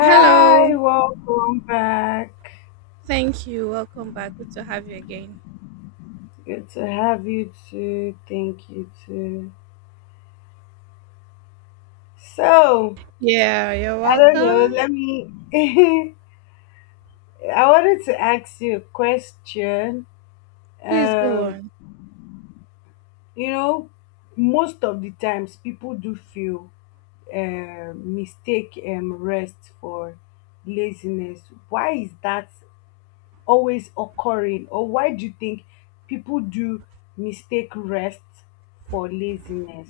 Hello. welcome back. Thank you. Welcome back. Good to have you again. Good to have you too. Thank you too. So, Yeah, you're I don't know, welcome. let me I wanted to ask you a question. Please go Um, on. you know, most of the times people do feel mistake rest for laziness. Why is that always occurring or why do you think people do mistake rest for laziness?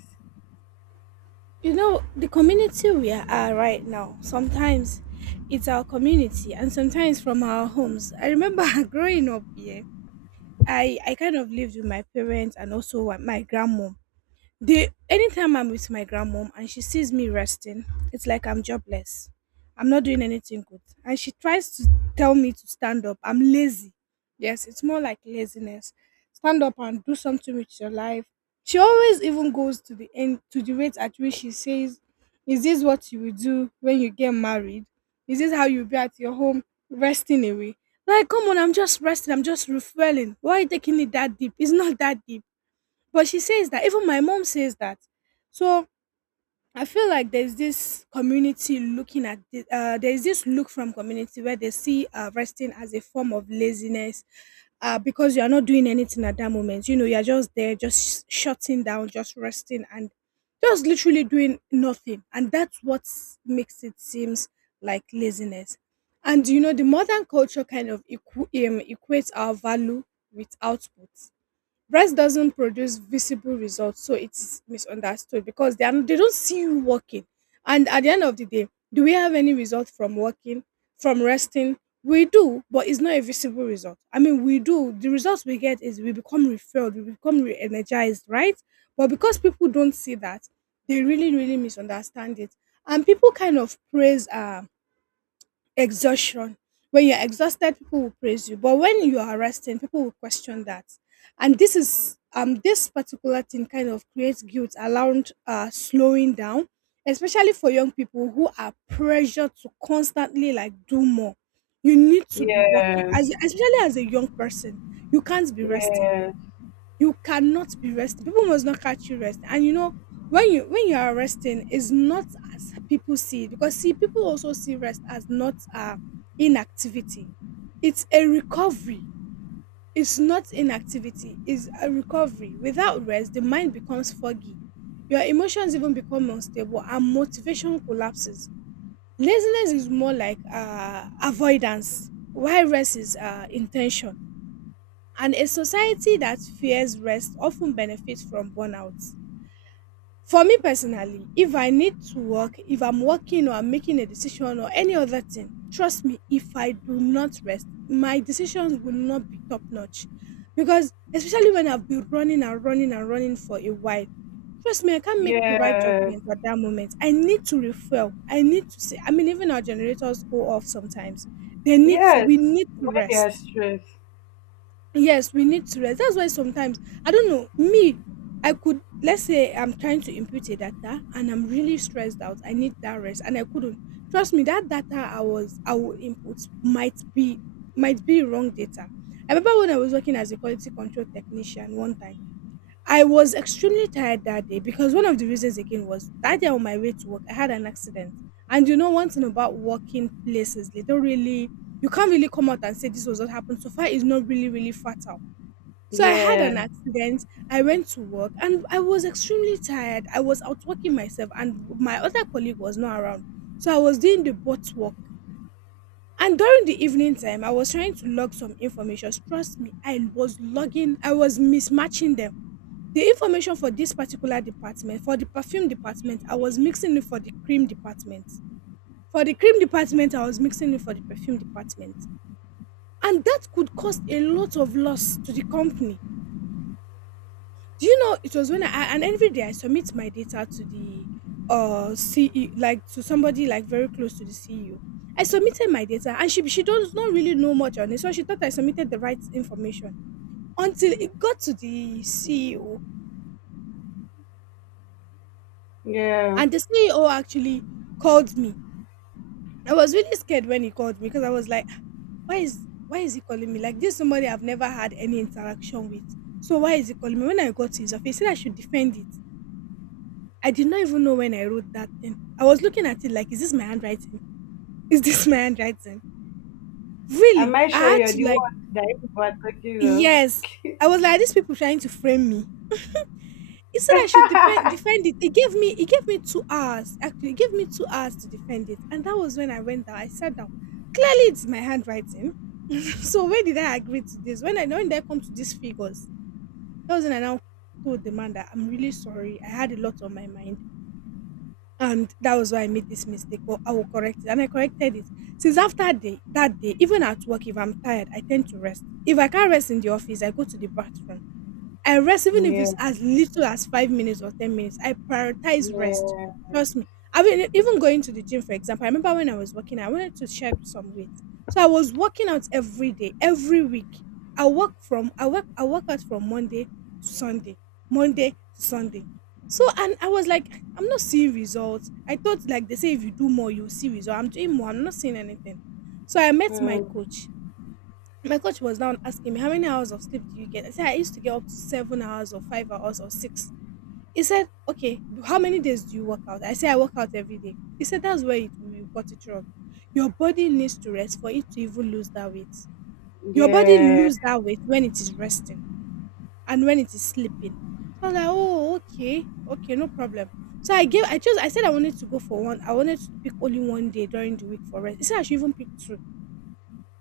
You know, the community we are right now, sometimes it's our community and sometimes from our homes. I remember growing up here, I kind of lived with my parents and also my grandma. They anytime I'm with my grandmom and she sees me resting, it's like I'm jobless. I'm not doing anything good. And she tries to tell me to stand up. I'm lazy. Yes, it's more like laziness. Stand up and do something with your life. She always even goes to the end to the rate at which she says, is this what you will do when you get married? Is this how you'll be at your home resting away? Like, come on, I'm just resting, I'm just refueling. Why are you taking it that deep? It's not that deep, but she says that, even my mom says that. So I feel like there's this community looking at the, there's this look from community where they see resting as a form of laziness, because you are not doing anything at that moment. You know, you are just there, just shutting down, just resting, and just literally doing nothing. And that's what makes it seems like laziness. And you know, the modern culture kind of equates our value with output. Rest doesn't produce visible results, so it's misunderstood because they don't see you working. And at the end of the day, do we have any result from working, from resting? We do, but it's not a visible result. I mean, we do. The results we get is we become refilled, we become re energized, right? But because people don't see that, they really, really misunderstand it. And people kind of praise exhaustion. When you're exhausted people will praise you, but when you are resting people will question that. And this is this particular thing kind of creates guilt around slowing down, especially for young people who are pressured to constantly like do more. You need to be working Yes, as especially as a young person, you can't be resting, yes, you cannot be resting. People must not catch you rest. And you know, when you are resting, is not as people see it. Because see, people also see rest as not inactivity. It's a recovery. It's not inactivity, it's a recovery. Without rest, the mind becomes foggy. Your emotions even become unstable and motivation collapses. Laziness is more like avoidance, while rest is intention, and a society that fears rest often benefits from burnout. For me personally, if I need to work, if I'm working or I'm making a decision or any other thing, trust me, if I do not rest, my decisions will not be top notch. Because especially when I've been running and running and running for a while, trust me, I can't make the right yes, judgment at that moment. I need to refuel. I need to say, I mean, even our generators go off sometimes. They need to, yes. we need to When they are rest. stressed, Yes, we need to rest. That's why sometimes I don't know me. I could, let's say I'm trying to input a data and I'm really stressed out. I need that rest and I couldn't. Trust me, that data I will input might be, might be wrong data. I remember when I was working as a quality control technician one time. I was extremely tired that day because one of the reasons again was that day on my way to work I had an accident. And you know one thing about working places, they don't really, you can't really come out and say this was what happened. So far it's not really, really fatal, so I had yeah, an accident. I went to work and I was extremely tired. I was outworking myself and my other colleague was not around. So I was doing the bot work. And during the evening time, I was trying to log some information. Trust me, I was logging, I was mismatching them. The information for this particular department, for the perfume department, I was mixing it for the cream department. For the cream department, I was mixing it for the perfume department. And that could cost a lot of loss to the company. Do you know it was when I, and every day I submit my data to the CEO, like to somebody like very close to the CEO. I submitted my data and she does not really know much on it, so she thought I submitted the right information until it got to the CEO yeah. and the CEO actually called me. I was really scared when he called me because I was like, why is he calling me like this? Is somebody I've never had any interaction with, so why is he calling me? When I got to his office, he said I should defend it. I did not even know when I wrote that thing. I was looking at it like, is this my handwriting? Is this my handwriting? Really? Am I I sure had you're to the like, one that people are talking of? yes. I was like, these people trying to frame me. He said I should defend it. It gave me 2 hours. Actually, it gave me 2 hours to defend it. And that was when I went down. I sat down. Clearly it's my handwriting. So when did I agree to this? When did I come to these figures? That was when I now told the man that I'm really sorry. I had a lot on my mind, and that was why I made this mistake. But I will correct it, and I corrected it. Since after day that day, even at work, if I'm tired, I tend to rest. If I can't rest in the office, I go to the bathroom. I rest even if Yeah, it's as little as 5 minutes or 10 minutes. I prioritize rest. yeah, Trust me. I mean, even going to the gym, for example, I remember when I was working, I wanted to shed some weight, so I was working out every day, every week. I work out from Monday to Sunday, Monday to Sunday. So and I was like, I'm not seeing results. I thought like they say if you do more, you'll see results. I'm doing more. I'm not seeing anything. So I met my mm, coach. My coach was now asking me, how many hours of sleep do you get? I said, I used to get up to 7 hours or 5 hours or six. He said, okay, how many days do you work out? I said, I work out every day. He said, that's where you got it wrong. Your body needs to rest for it to even lose that weight. Your body yeah, lose that weight when it is resting and when it is sleeping. So I was like, oh, okay, okay, no problem. So I chose, I said I wanted to go for one. I wanted to pick only one day during the week for rest. He said I should even pick two.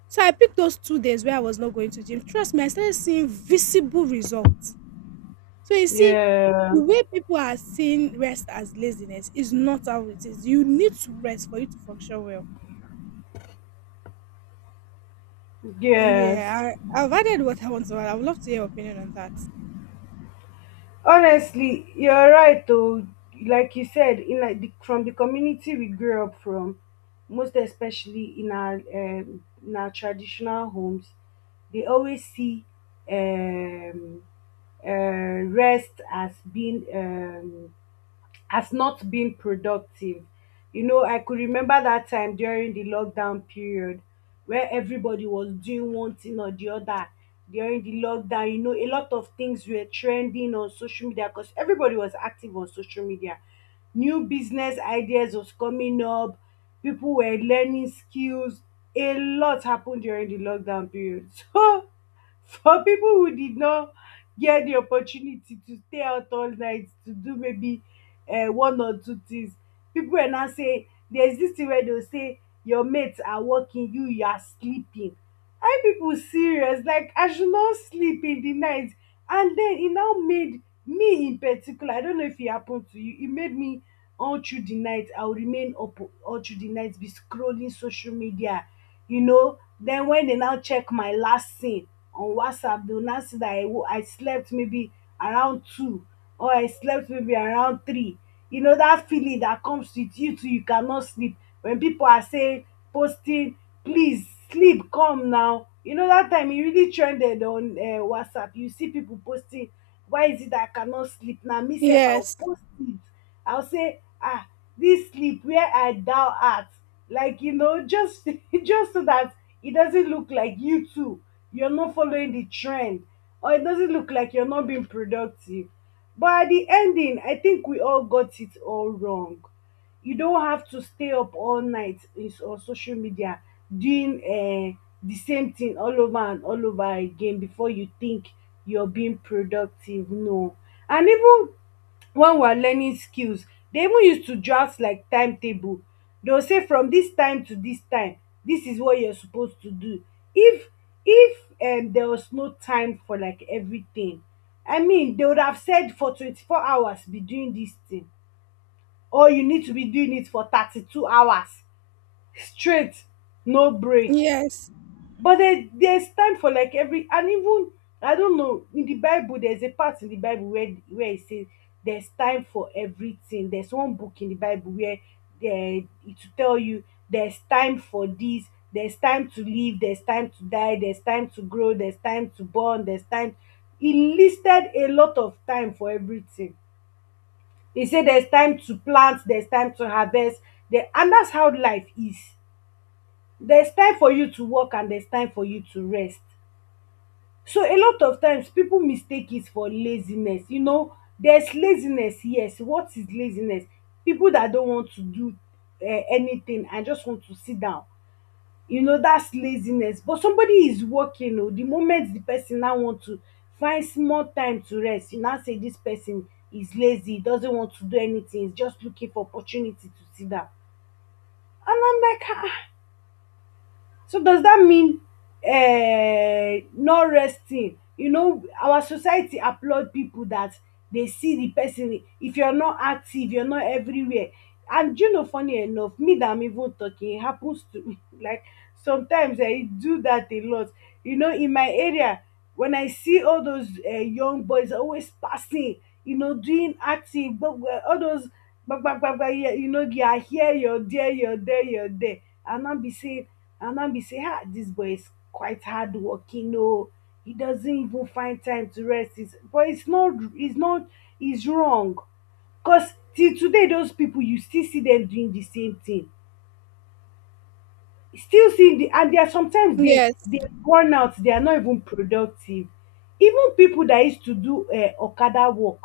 So I picked those 2 days where I was not going to gym. Trust me, I started seeing visible results. So you see, yeah, the way people are seeing rest as laziness is not how it is. You need to rest for you to function well. yes. Yeah, I've added what I want to add. I would love to hear your opinion on that. Honestly, you're right though. Like you said, in like the, from the community we grew up from, most especially in our traditional homes, they always see um, uh, rest as being as not being productive. You know, I could remember that time during the lockdown period where everybody was doing one thing or the other during the lockdown. You know, a lot of things were trending on social media because everybody was active on social media. New business ideas was coming up, people were learning skills. A lot happened during the lockdown period. So for people who did not get the opportunity to stay out all night to do maybe one or two things, people were now saying, there's this thing wey dey go say your mates are working, you are sleeping. Are people serious? Like, I should not sleep in the night? And then e now made me in particular, I don't know if it happened to you, e made me, all through the night I will remain up, all through the night be scrolling social media. You know, then when they now check my last scene on WhatsApp, they will now see that I slept maybe around 2, or I slept maybe around 3. You know, that feeling that comes with you too, you cannot sleep. When people are saying, posting, please sleep, come now. You know, that time it really trended on WhatsApp. You see people posting, why is it that I cannot sleep? Now, myself, I'll Yes, post it. I'll say, ah, this sleep where I thou art. Like, you know, just just so that it doesn't look like you too, you're not following the trend, or it doesn't look like you're not being productive. But at the ending, I think we all got it all wrong. You don't have to stay up all night on social media doing the same thing all over and all over again before you think you're being productive. No. And even when we are learning skills, dey even use to draft like timetable, dey go say from this time to this time this is what you're supposed to do. If if um there was no time for like everything, I mean they would have said for 24 hours be doing this thing, or you need to be doing it for 32 hours straight, no break. yes, But there's time for like every, and even, I don't know, in the Bible there's a part in the Bible where it says there's time for everything. There's one book in the Bible where there it will tell you, there's time for this, there's time to live, there's time to die, there's time to grow, there's time to born, there's time. It listed a lot of time for everything. They say there's time to plant, there's time to harvest, there, and that's how life is. There's time for you to work and there's time for you to rest. So a lot of times people mistake it for laziness. You know, there's laziness, yes. What is laziness? People that don't want to do anything and just want to sit down. You know, that's laziness. But somebody is working, oh, the moment the person now want to find small time to rest, you now say this person is lazy, doesn't want to do anything, is just looking for opportunity to sit down. And I'm like, ah, so does that mean not resting? You know, our society applaud pipu dat dey see the pesin. If you're not active, you're not everywhere. And do you know, funny enough, me that I'm even talking, it happens to me. Like, sometimes I do that a lot. You know, in my area, when I see all those young boys always passing, you know, doing acting, but all those, but, yeah, you know, you're here, you're there, you're there, you're there. And I'll be saying, and I'll be saying, ah, this boy is quite hard working, oh, he doesn't even find time to rest. But it's not, it's wrong. Cause till today those people you still see them doing the same thing, still seeing the, and they are, sometimes they yes, they burn out, they are not even productive. Even people that used to do okada work,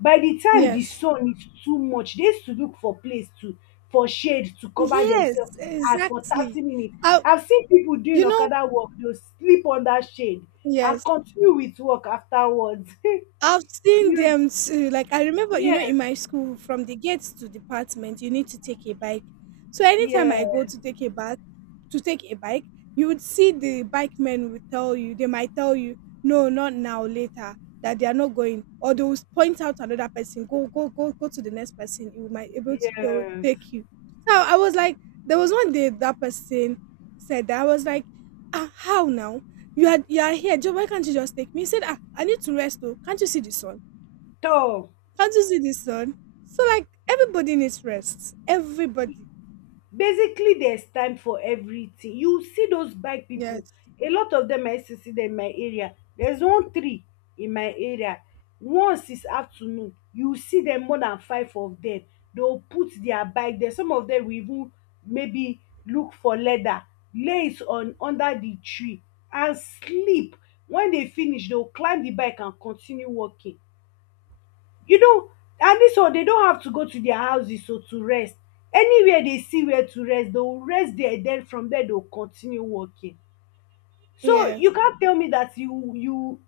by the time the yes, sun is too much they used to look for place to for shade to cover yes, themselves and for exactly. 30 minutes. Uh, I've seen people doing you know, okada work, they will sleep under shade and yes, continue with work afterwards. I've seen them too. Like I remember, you know, in Yes, my school, from the gates to department, you need to take a bike. So anytime I go yes, to take a bike, to take a bike, you would see the bike men would tell you. They might tell you, no, not now, later, that they are not going, or they will point out another person. Go, go, go, go to the next person. You might able yeah, to they will yes. take you. So I was like, there was one day that person said that I was like, ah, how now? You are here, Joe. Why can't you just take me? He said, ah, I need to rest though. Can't you see the sun? Tor, Can't you see the sun? So like everybody needs rest. Everybody. basically there's time for everything. You see those bike people, Yes. a lot of them, I used to see them in my area. There's one tree in my area, once is afternoon you see them, more than five of them. They'll put their bike there, some of them will even maybe look for leather, lay it on under the tree and sleep. When they finish they'll climb the bike and continue walking, you know. And this one, they don't have to go to their houses so to rest. Anywhere they see where to rest, they will rest there, then from there they'll continue working. So Yeah. you can't tell me that you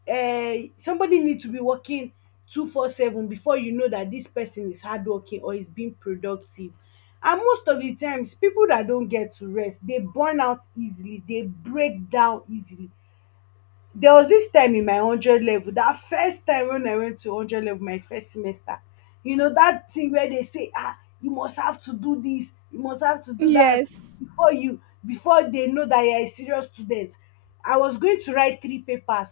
you somebody need to be working 24/7 before you know that this person is hardworking or is being productive. And most of the times, people that don't get to rest, they burn out easily, they break down easily. There was this time in my hundred level, that first time when I went to hundred level, my first semester, you know that thing where they say, ah, you must have to do this, you must have to do that Yes. before you before they know that you are a serious student. I was going to write three papers.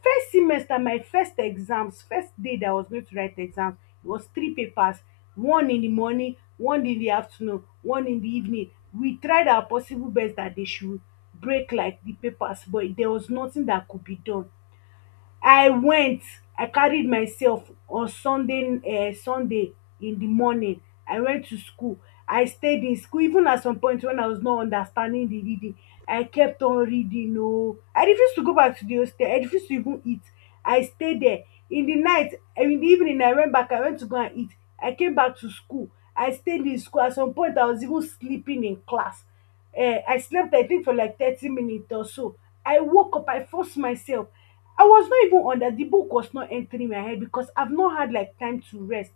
First semester, my first exams, first day that I was going to write exams, it was three papers, one in the morning, one in the afternoon, one in the evening. We tried our possible best that they should break like the papers, but there was nothing that could be done. i went I carried myself on Sunday, um sunday in the morning. I went to school, I stayed in school. Even at some point when I was not understanding the reading, I kept on reading. Oh, I refused to go back to the hostel, I refused to even eat. I stayed there. In the night, in the evening, I went back, I went to go and eat. I came back to school, I stayed in school. At some point I was even sleeping in class. Eh, I slept I think for like 30 minutes or so. I woke up, I forced myself. I was not even on that. The book was not entering my head because I've not had like time to rest.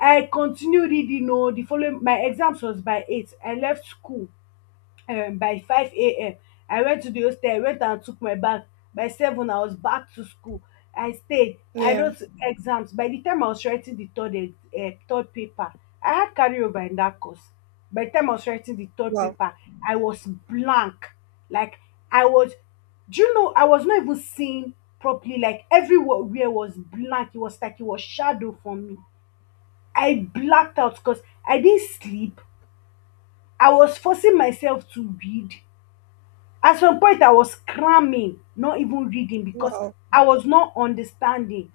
I continued reading. No, the following, my exams was by eight. I left school by 5 a.m. I went to the hostel, went and took my bag. By seven I was back to school. I stayed, I Yeah. wrote exams. By the time I was writing the third paper, I had carryover in that course. By the time I was writing the third Wow. paper, I was blank. Like, I was, do you know, I was not even seeing properly. Like, everywhere was blank, it was like it was shadow for me. I blacked out because I didn't sleep, I was forcing myself to read. At some point I was cramming, not even reading because Wow. I was not understanding.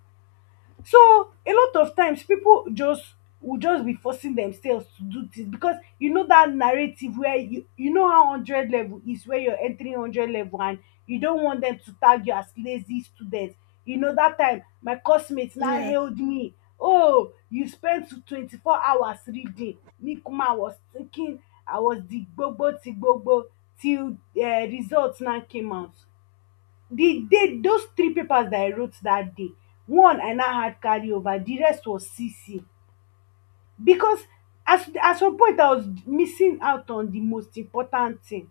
So a lot of times, pipu just will just be forcing themselves to do things, because you know dat narrative where you know how hundred level is when you're entering hundred level, and you don't want dem to tag you as lazy student. You know dat time my course mate now Yeah. hailed me, "Oh you spent 24 hours reading." Me kuma I was thinking I was the gbogbo ti gbogbo till result now came out. The day those three papers that I wrote that day, one I now had carry over, the rest was cc, because as at some point I was missing out on the most important thing.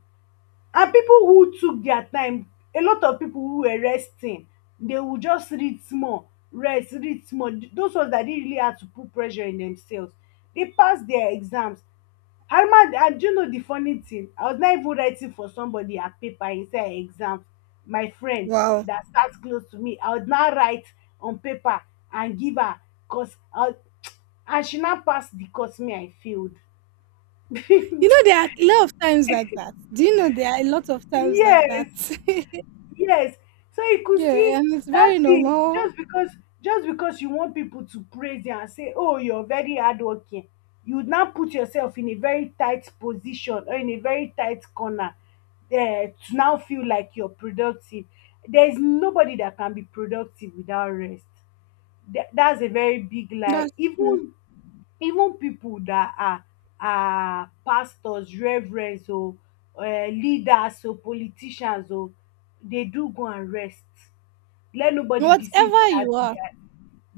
And people who took their time, a lot of people who were resting, they would just read small rest read small. Those ones that didn't really had to put pressure in themselves, they passed their exams. And do you know the funny thing, I was not even writing for somebody her paper inside her exam. My friend Wow. that sat close to me, I would now write on paper and give her, cause I and she now pass the course, me I failed. You know, there are a lot of times like that. Do you know there are a lot of times like that? Yes. Yes. So you could Yeah, see. and it's very That's it. normal. Just because you want people to praise you and say, "Oh, you're very hardworking," you would now put yourself in a very tight position or in a very tight corner there to now feel like you're productive. There's nobody that can be productive without rest. That's a very big lie. That's true. Even people that are pastors, reverends oh, leaders oh, politicians oh, dey do go and rest. Let nobody deceive you Whatever dat. you are,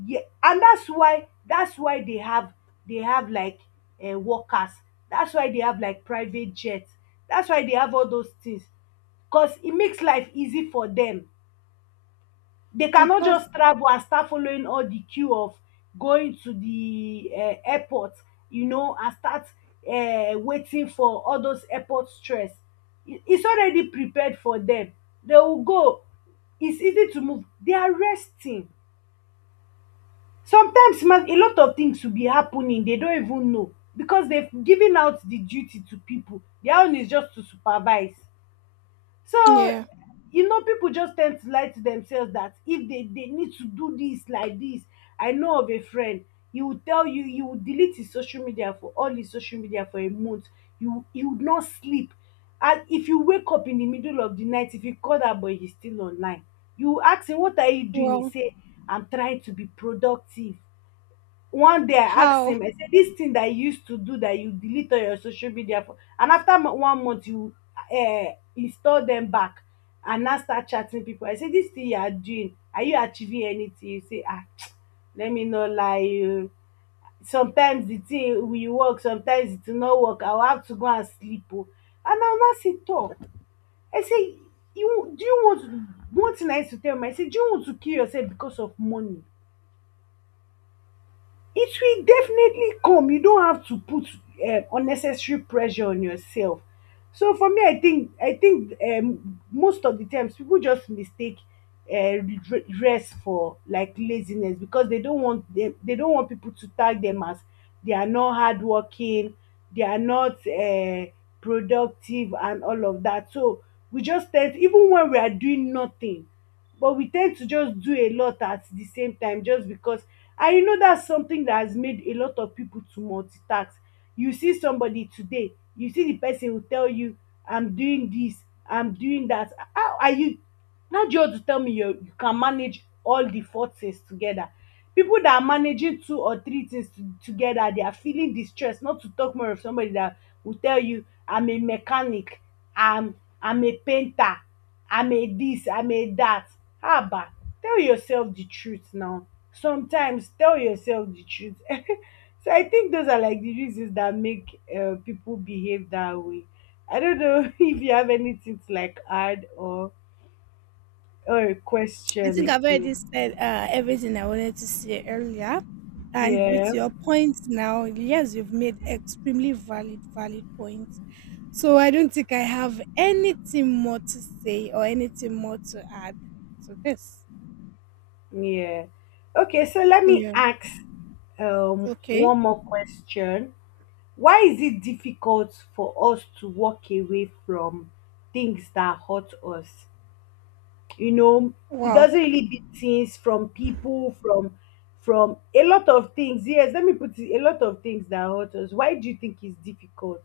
Yeah, and that's why they have like, workers, that's why they have like private jet, that's why they have all those things, cause it makes life easy for dem. They it cannot does. just travel and start following all the queue of going to the airport, and start waiting for all those airport stress. It's already prepared for them. They will go. It's easy to move. They are resting. Sometimes man, a lot of things will be happening. They don't even know, because they've given out the duty to people. Their own is just to supervise. So, Yeah. People just tend to lie to themselves that if they need to do this like this. I know of a friend, he will tell you, he will delete his social media for all his social media for a month. You would not sleep. And if you wake up in the middle of the night, if you call that boy, he's still online. You ask him, "What are you doing?" He Well, say, "I'm trying to be productive." One day I ask how? him, I say, this thing that you used to do, that you delete all your social media for and after one month you uh, install them back and now start chatting people, I say, this thing you are doing, are you achieving anything? You say, ah, let me not lie you, sometimes the thing will work, sometimes it will not work, I will have to go and sleep. Oh, and I will now say talk, I say, you do you want to one thing I used to tell him, I say, do you want to kill yourself because of money? It will definitely come. You don't have to put unnecessary pressure on yourself. So for me, I think most of the times people just mistake rest for like laziness, because they don't want, people to tag them as they are not hardworking, they are not productive, and all of that. So we just tend even when we are doing nothing, but we tend to just do a lot at the same time just because, and you know that's something that has made a lot of people to multitask. You see somebody today, you see the person will tell you, I'm doing this, I'm doing that. How are you? Now you have to tell me you can manage all the four things together. People that are managing two or three things together, they are feeling distressed. Not to talk more of somebody that will tell you, I'm a mechanic, I'm I'm a painter, I'm a this, I'm a that. Haba, tell yourself the truth now. Sometimes tell yourself the truth. So I think those are like the reasons that make people behave that way. I don't know if you have anything to like add, or a I question think I've already again. said everything I wanted to say earlier. And with Yeah, your points now, yes, you've made extremely valid, valid points. So I don't think I have anything more to say or anything more to add to this. yeah. Okay, so let me Yeah. ask Okay. one more question. Why is it difficult for us to walk away from things that hurt us? You know, it Wow. doesn't really be things from people, from a lot of things. Yes, let me put it, a lot of things that hurt us. Why do you think it's difficult?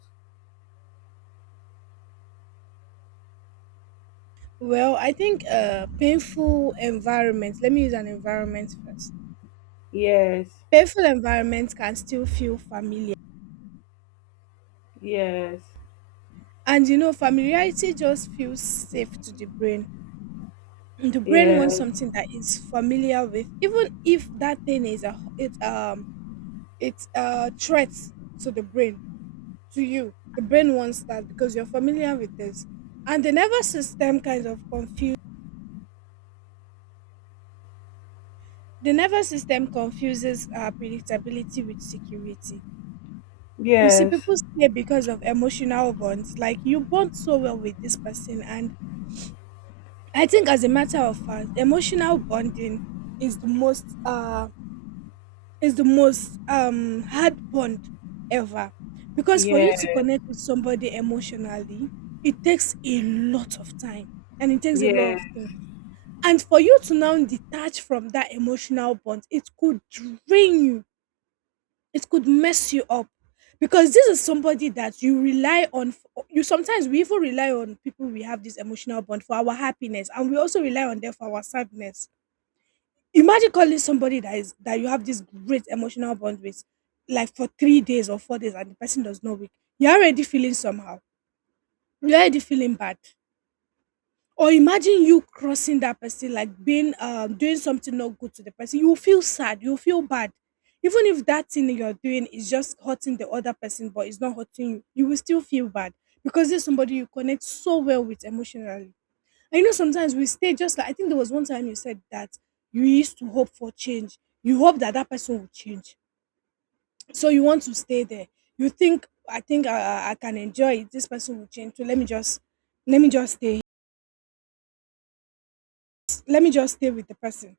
Well, I think painful environments, let me use an environment first. Yes, Painful environments can still feel familiar. yes, And familiarity just feels safe to The brain wants yes, something that is familiar with, even if that thing is a it's a threat to the brain, to you. The brain wants that because you're familiar with this, and the nervous system kind of confuse the nervous system confuses predictability with security. You see, yes, people stay because of emotional bonds. Like, you bond so well with this person, and I think, as a matter of fact, emotional bonding is the most hard bond ever. Because for you to yes, connect with somebody emotionally, it takes a lot of time, and it takes a lot yes, of yes, things. And for you to now detach from that emotional bond, it could drain you, it could mess you up. Because this is somebody that you rely on for, you sometimes, we even rely on people we have this emotional bond for our happiness, and we also rely on them for our sadness. Imagine calling somebody that you have this great emotional bond with, like for 3 days or 4 days, and the person does not wake. You're already feeling somehow. You're already feeling bad. Or imagine you crossing that person, like being doing something not good to the person. You will feel sad. You will feel bad. Even if that thing you're doing is just hurting the other person, but it's not hurting you, you will still feel bad because there's somebody you connect so well with emotionally. I know sometimes we stay. Just like, I think there was one time you said that you used to hope for change. You hope that that person will change, so you want to stay there. You think, I think, I can enjoy it. This person will change, so let me just stay. Let me just stay with the person.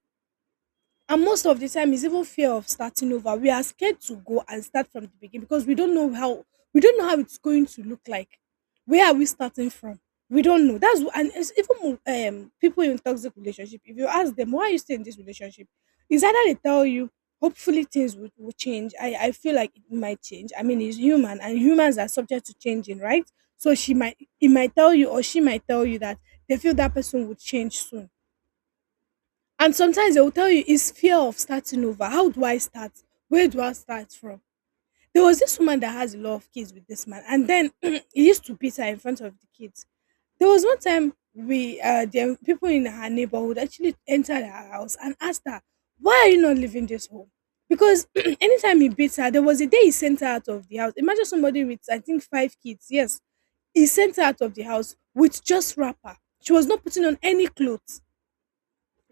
And most of the time, it's even fear of starting over. We are scared to go and start from the beginning, because we don't know how it's going to look like. Where are we starting from? We don't know. And it's even more, people in toxic relationship. If you ask them why are you still in this relationship, it's either they tell you hopefully things will change. I feel like it might change. I mean, it's human and humans are subject to changing, right? So she might it might tell you, or she might tell you that they feel that person would change soon. And sometimes they will tell you it's fear of starting over. How do I start? Where do I start from? There was this woman that has a lot of kids with this man, and then he used to beat her in front of the kids. There was one time we the people in her neighborhood actually entered her house and asked her, why are you not leaving this home? Because anytime he beats her, there was a day he sent her out of the house. Imagine somebody with I think five kids, yes. He sent her out of the house with just wrapper. She was not putting on any clothes,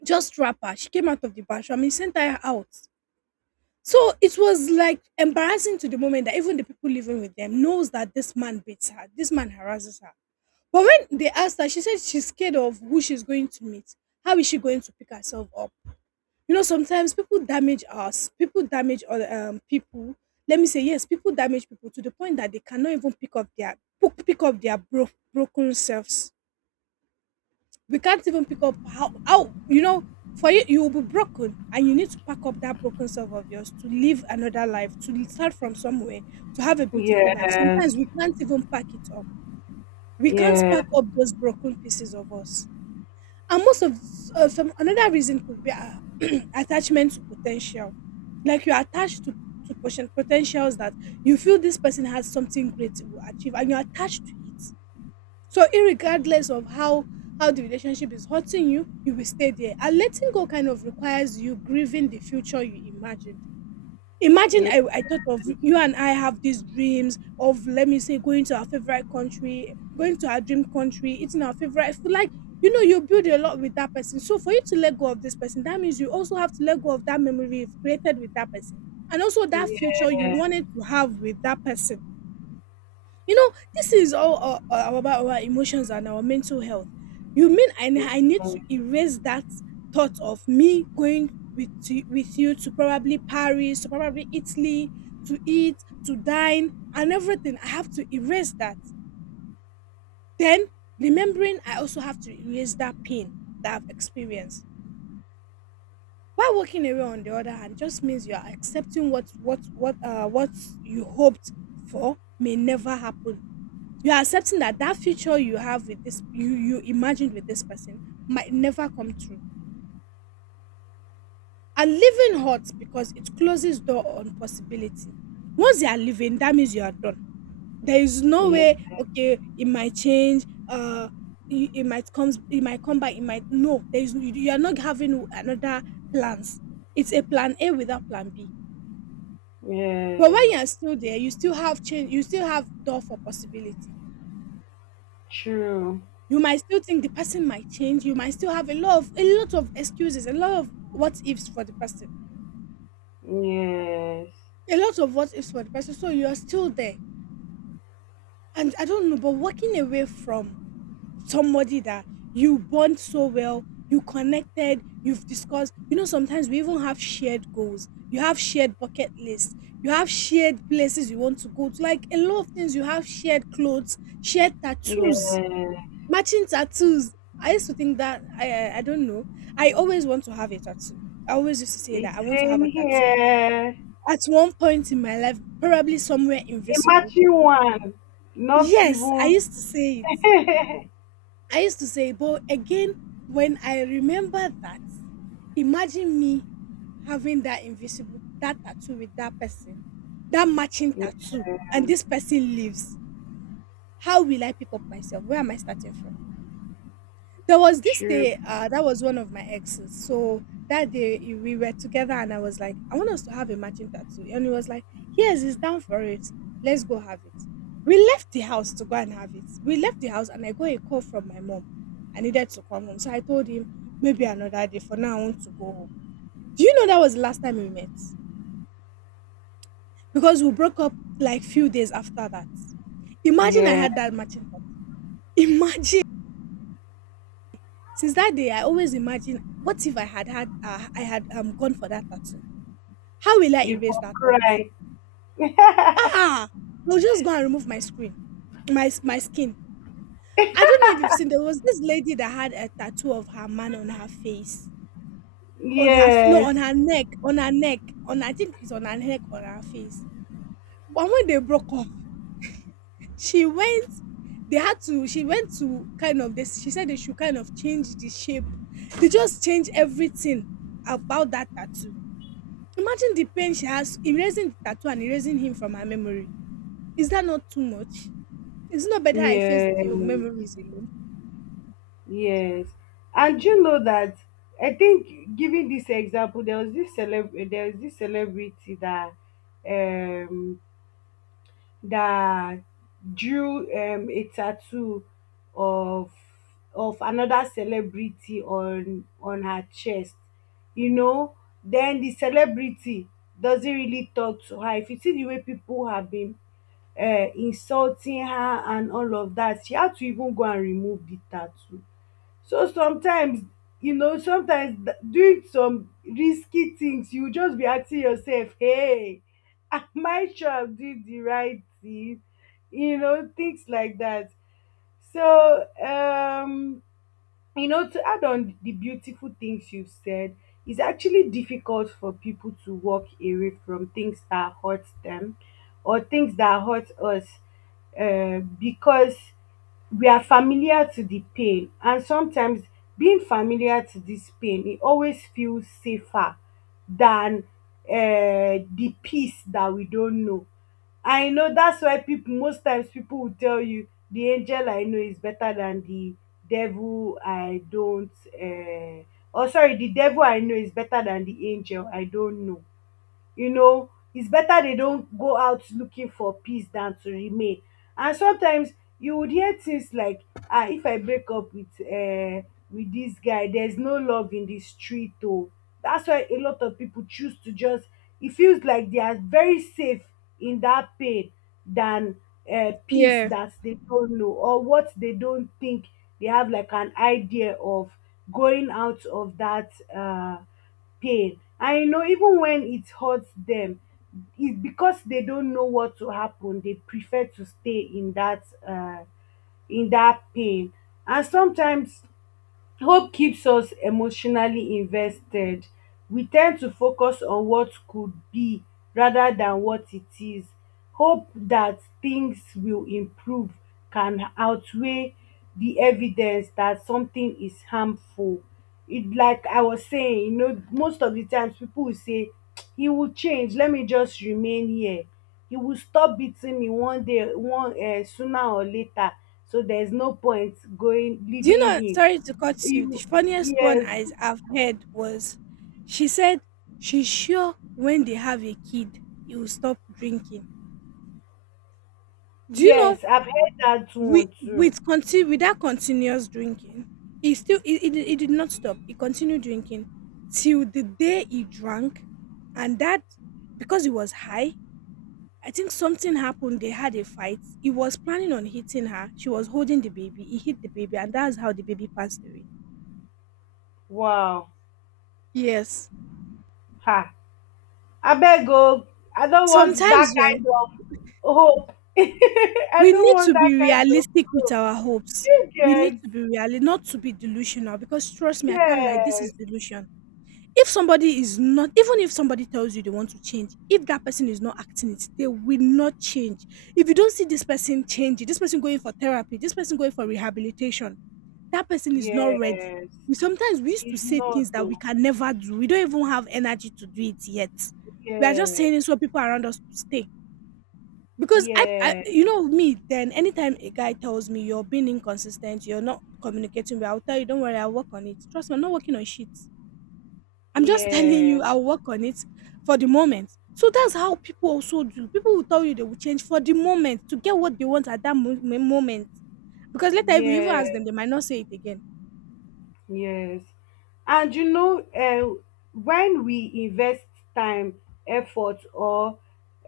just wrap her. She came out of the bathroom. He sent her out. So it was like embarrassing to the moment that even the people living with them knows that this man beats her, this man harasses her. But when they asked her, she said she's scared of who she's going to meet. How is she going to pick herself up? Sometimes people damage us, people damage other people. Let me say, yes, people damage people to the point that they cannot even pick up their broken selves. We can't even pick up how. For you will be broken, and you need to pack up that broken self of yours to live another life, to start from somewhere, to have a beautiful yes, life. yes, Sometimes we can't even pack it up. We can't pack up those broken pieces of us. And most of Some another reason could be attachment to potential. Like you're attached to potentials that you feel this person has something great to achieve, and you're attached to it, so irregardless of how the relationship is hurting you, you will stay there. And letting go kind of requires you grieving the future you imagined. Imagine I thought of you, and I have these dreams of, let me say, going to our favorite country, going to our dream country, eating our favorite food. Like, you build a lot with that person. So for you to let go of this person, that means you also have to let go of that memory you've created with that person. And also that future you wanted to have with that person you know, this is all about our emotions and our mental health. You mean I need to yes, erase that thought of me going with you, to probably Paris, to probably Italy, to eat, to dine, and everything. I have to erase that. Then remembering, I also have to erase that pain that I've experienced. While walking away, on the other hand, just means you are accepting what you hoped for may never happen. You're accepting that that future you have with this, you imagined with this person, might never come true. And leaving hurts because it closes door on possibility. Once you are leaving, that means you are done. There is no yeah, way. Okay, it might change. It might comes, it might come back, it might no, there is, you are not having another plans. It's a plan a without plan b. yeah, But when you yes, are still there, you still have change, you still have door for possibility. true. You might still think the person might change. You might still have a lot of excuses, a lot of what ifs for the person, Yes. a lot of what ifs for the person, so you're still there. And I don't know, but walking away from somebody that you bond so well, you connected, you've discussed, sometimes we even have shared goals, you have shared bucket lists, you have shared places you want to go to, like a lot of things. You have shared clothes, shared tattoos, Yeah. matching tattoos. I used to think that I don't know. I always want to have a tattoo. I always used to say It's that I want to have same a tattoo. here. At one point in my life, probably somewhere invisible. Imagine one. Not Yes, I even used to say it. I used to say, but again, when I remember that, imagine me having that tattoo with that person, that matching yeah, tattoo, and this person lives. How will I pick up myself? Where am I starting from? There was this true. day, that was one of my exes. So that day, we were together, and I was like, I want us to have a matching tattoo. And he was like, yes, he's down for it. Let's go have it. We left the house to go and have it. We left the house, and I got a call from my mom. I needed to come home. So I told him, maybe another day. For now, I want to go home. Do you know that was the last time we met? Because we broke up like few days after that. Imagine I Yeah. had that matching tattoo. Imagine. Since that day, I always imagine, what if I had gone for that tattoo? How will I You erase for that thought? cry. Ah, I'll just go and remove my screen, my skin. I don't know if you've seen. There was this lady that had a tattoo of her man on her face, no, on Yes. her neck, on her neck, on I think it's on her neck, on her face. But when they broke up, she went. They had to. She went to kind of this. She said they should kind of change the shape. They just change everything about that tattoo. Imagine the pain she has erasing the tattoo and erasing him from her memory. Is that not too much? Is it not better I face Yes. the memories alone? Yes. And you know that, I think giving this example, there was this celebrity that um that drew a tattoo of of another celebrity on her chest, you know. Then the celebrity doesn't really talk to her, if you see the way people have been insulting her and all of that, she had to even go and remove the tattoo. So sometimes, doing some risky things, you just be asking yourself, hey, am I sure I'm doing the right thing? You know, things like that. So, to add on the beautiful things you've said, it's actually difficult for people to walk away from things that hurt them, or things that hurt us, because we are familiar to the pain. And sometimes, being familiar to this pain, it always feels safer than the peace that we don't know. I know that's why people, most times people will tell you, the angel I know is better than the devil I don't, uh, oh sorry, the devil I know is better than the angel I don't know. you know it's better they don't go out looking for peace than to remain. And sometimes you would hear things like, ah, if I break up with, this guy, there's no love in the street oh. That's why a lot of people choose to just, it feels like they are very safe in that pain than peace Yeah. that they don't know, or what they don't think they have like an idea of, going out of that pain. And you know, even when it hurts them, it's because they don't know what to happen, they prefer to stay in that, pain. And sometimes, hope keeps us emotionally invested. We tend to focus on what could be rather than what it is. Hope that things will improve can outweigh the evidence that something is harmful. It, like I was saying, most of the times people will say, he will change, let me just remain here. He will stop beating me one day, one sooner or later. So there's no point going Do you leaving know? him Sorry to cut you. The you funniest one Yes, I have heard was, she said she's sure when they have a kid, he will stop drinking. Do you know? yes, I've heard that With, one too. with, conti- with that continuous drinking, he still he did not stop. He continued drinking till the day he drank, and that, because he was high, I think something happened. They had a fight. He was planning on hitting her. She was holding the baby. He hit the baby, and that's how the baby passed away. Wow. Yes. Ha. I Abeg oh, I don't want that Sometimes kind of hope. I we don't need want to that be kind of realistic with hope. our hopes. You We get, need to be real, not to be delusional. Because trust me, I can't lie. This is yes, delusion. If somebody is not, even if somebody tells you they want to change, if that person is not acting it, they will not change. If you don't see this person changing, this person going for therapy, this person going for rehabilitation, that person is not ready. yes. We sometimes we used to It's say not things that we oh. can never do. We don't even have energy to do it yet. We are just Yes, saying it so people around us could stay. Because I yes, you know me, then anytime a guy tells me you're being inconsistent, you're not communicating well, I'll tell you, don't worry, I'll work on it. Trust me, I'm not working on shit. I'm just telling you yes, I'll work on it for the moment. So that's how people also do. People will tell you they will change for the moment to get what they want at that moment. Because later, if you even ask yes. them, they might not say it again. Yes, and when we invest time, effort, or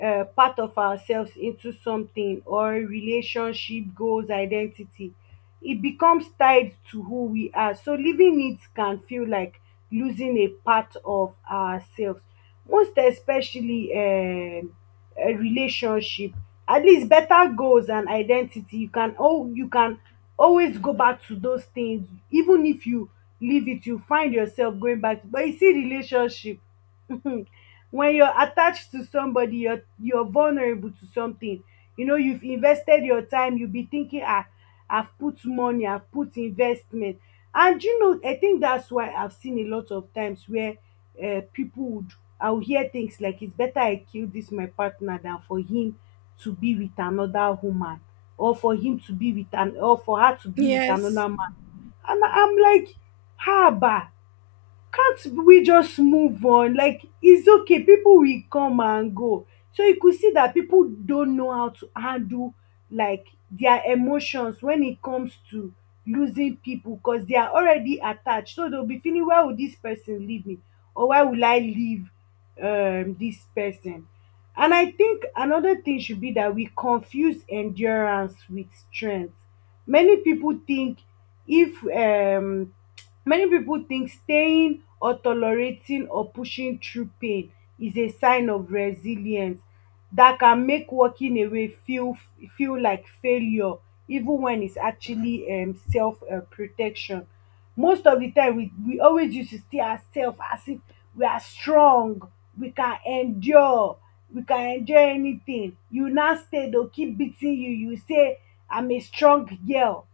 part of ourselves into something or relationship, goals, identity, it becomes tied to who we are. So leaving it can feel like losing a part of ourselves, most especially a relationship. At least better goals and identity you can, always go back to those things even if you leave it, you find yourself going back. But you see relationship, when you're attached to somebody, you're vulnerable to something. You know, you've invested your time, you'll be thinking, ah, I've put money, I've put investment. And I think that's why I've seen a lot of times where people would, I'll hear things like, it's better I kill this my partner than for him to be with another woman, or for her to be with Yes. another man. And I'm like, haba, can't we just move on? Like it's okay, people will come and go. So you could see that people don't know how to handle like their emotions when it comes to losing people, because they are already attached. So they'll be feeling, why would this person leave me? Or why will I leave this person? And I think another thing should be that we confuse endurance with strength. Many people think, if many people think staying or tolerating or pushing through pain is a sign of resilience, that can make walking away feel like failure, even when it's actually self protection. Most of the time, we always used to see ourselves as if we are strong, we can endure, we can endure anything. You now stay, they'll keep beating you. You say, I'm a strong girl.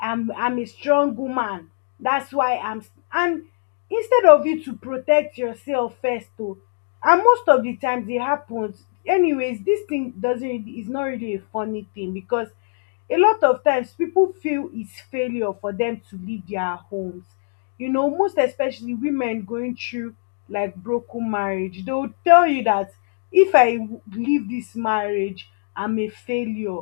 I'm a strong woman. That's why I'm and instead of you to protect yourself first oh. And most of the times it happens. Anyways, this thing doesn't really, is not really a funny thing, because a lot of times people feel it's failure for them to leave their homes, most especially women going through like broken marriage, they'll tell you that, if I leave this marriage, I'm a failure.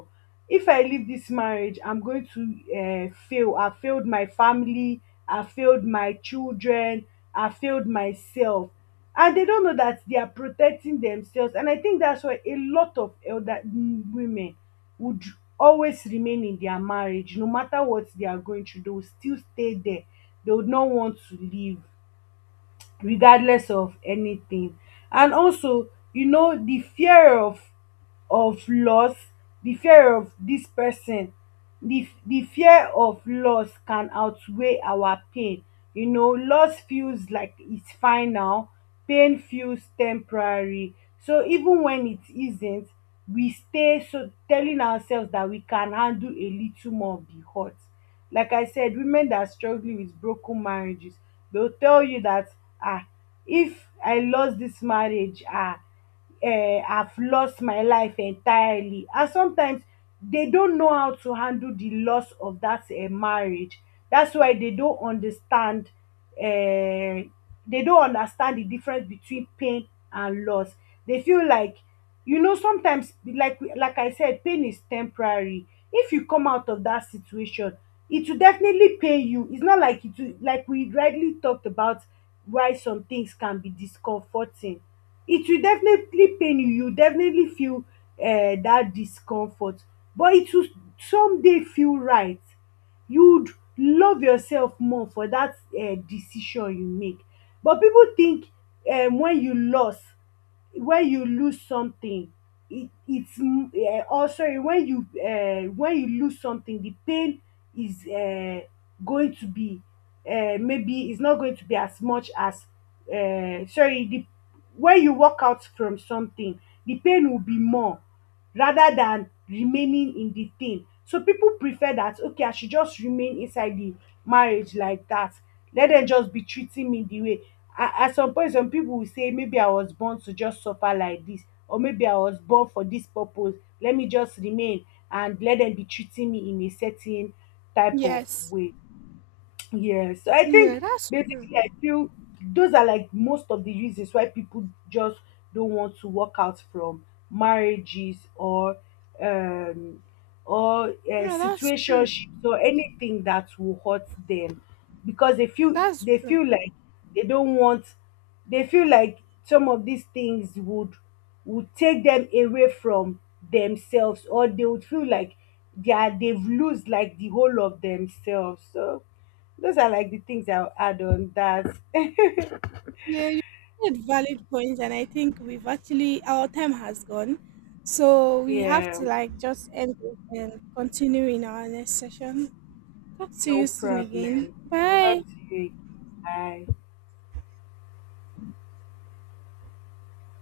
If I leave this marriage, I'm going to fail. I failed my family, I failed my children, I failed myself. And they don't know that they are protecting themselves. And I think that's why a lot of elder women would always remain in their marriage, no matter what they are going through, they will still stay there. They would not want to leave, regardless of anything. And also, the fear of, loss, the fear of this person, the fear of loss can outweigh our pain. Loss feels like it's final, pain feels temporary, so even when it isn't, we stay, so telling ourselves that we can handle a little more of the hurt. Like I said, women that are struggling with broken marriages, they'll tell you that, ah, if I lost this marriage, have lost my life entirely. And sometimes they don't know how to handle the loss of that marriage. That's why um they don't understand the difference between pain and loss. They feel like, sometimes, like I said, pain is temporary, if you come out of that situation, it will definitely pain you, it's not like it will, like we rightly talked about, why some things can be discomforting, it will definitely pain you definitely feel that discomfort. But it will someday feel right, you'd love yourself more for that decision you make. But people think, when you loss, when you lose something, it's or sorry, when you lose something, the pain is going to be, maybe is not going to be as much as, sorry, the when you walk out from something, the pain will be more rather than remaining in the thing. So people prefer that, okay, I should just remain inside the marriage like that, let them just be treating me the way, at some point some people will say, maybe I was born to just suffer like this, or maybe I was born for this purpose, let me just remain and let them be treating me in a certain type of Yes. way. Yeah, so I Yeah, think that's true. basically I feel those are like most of the reasons why people just don't want to walk out from marriages or um Yeah, that's true. situationships or anything that will hurt them, because That's they true. feel like they don't want they feel like some of these things would, take them away from themselves, or they would feel like they've lose like the whole of themselves. So those are like the things I'll add on that. Yeah, you made valid points, and I think we've actually our time has gone, so we have Yeah, to like just end it and continue in our next session. Talk to no you soon again. problem. Bye. Talk to you again. Bye.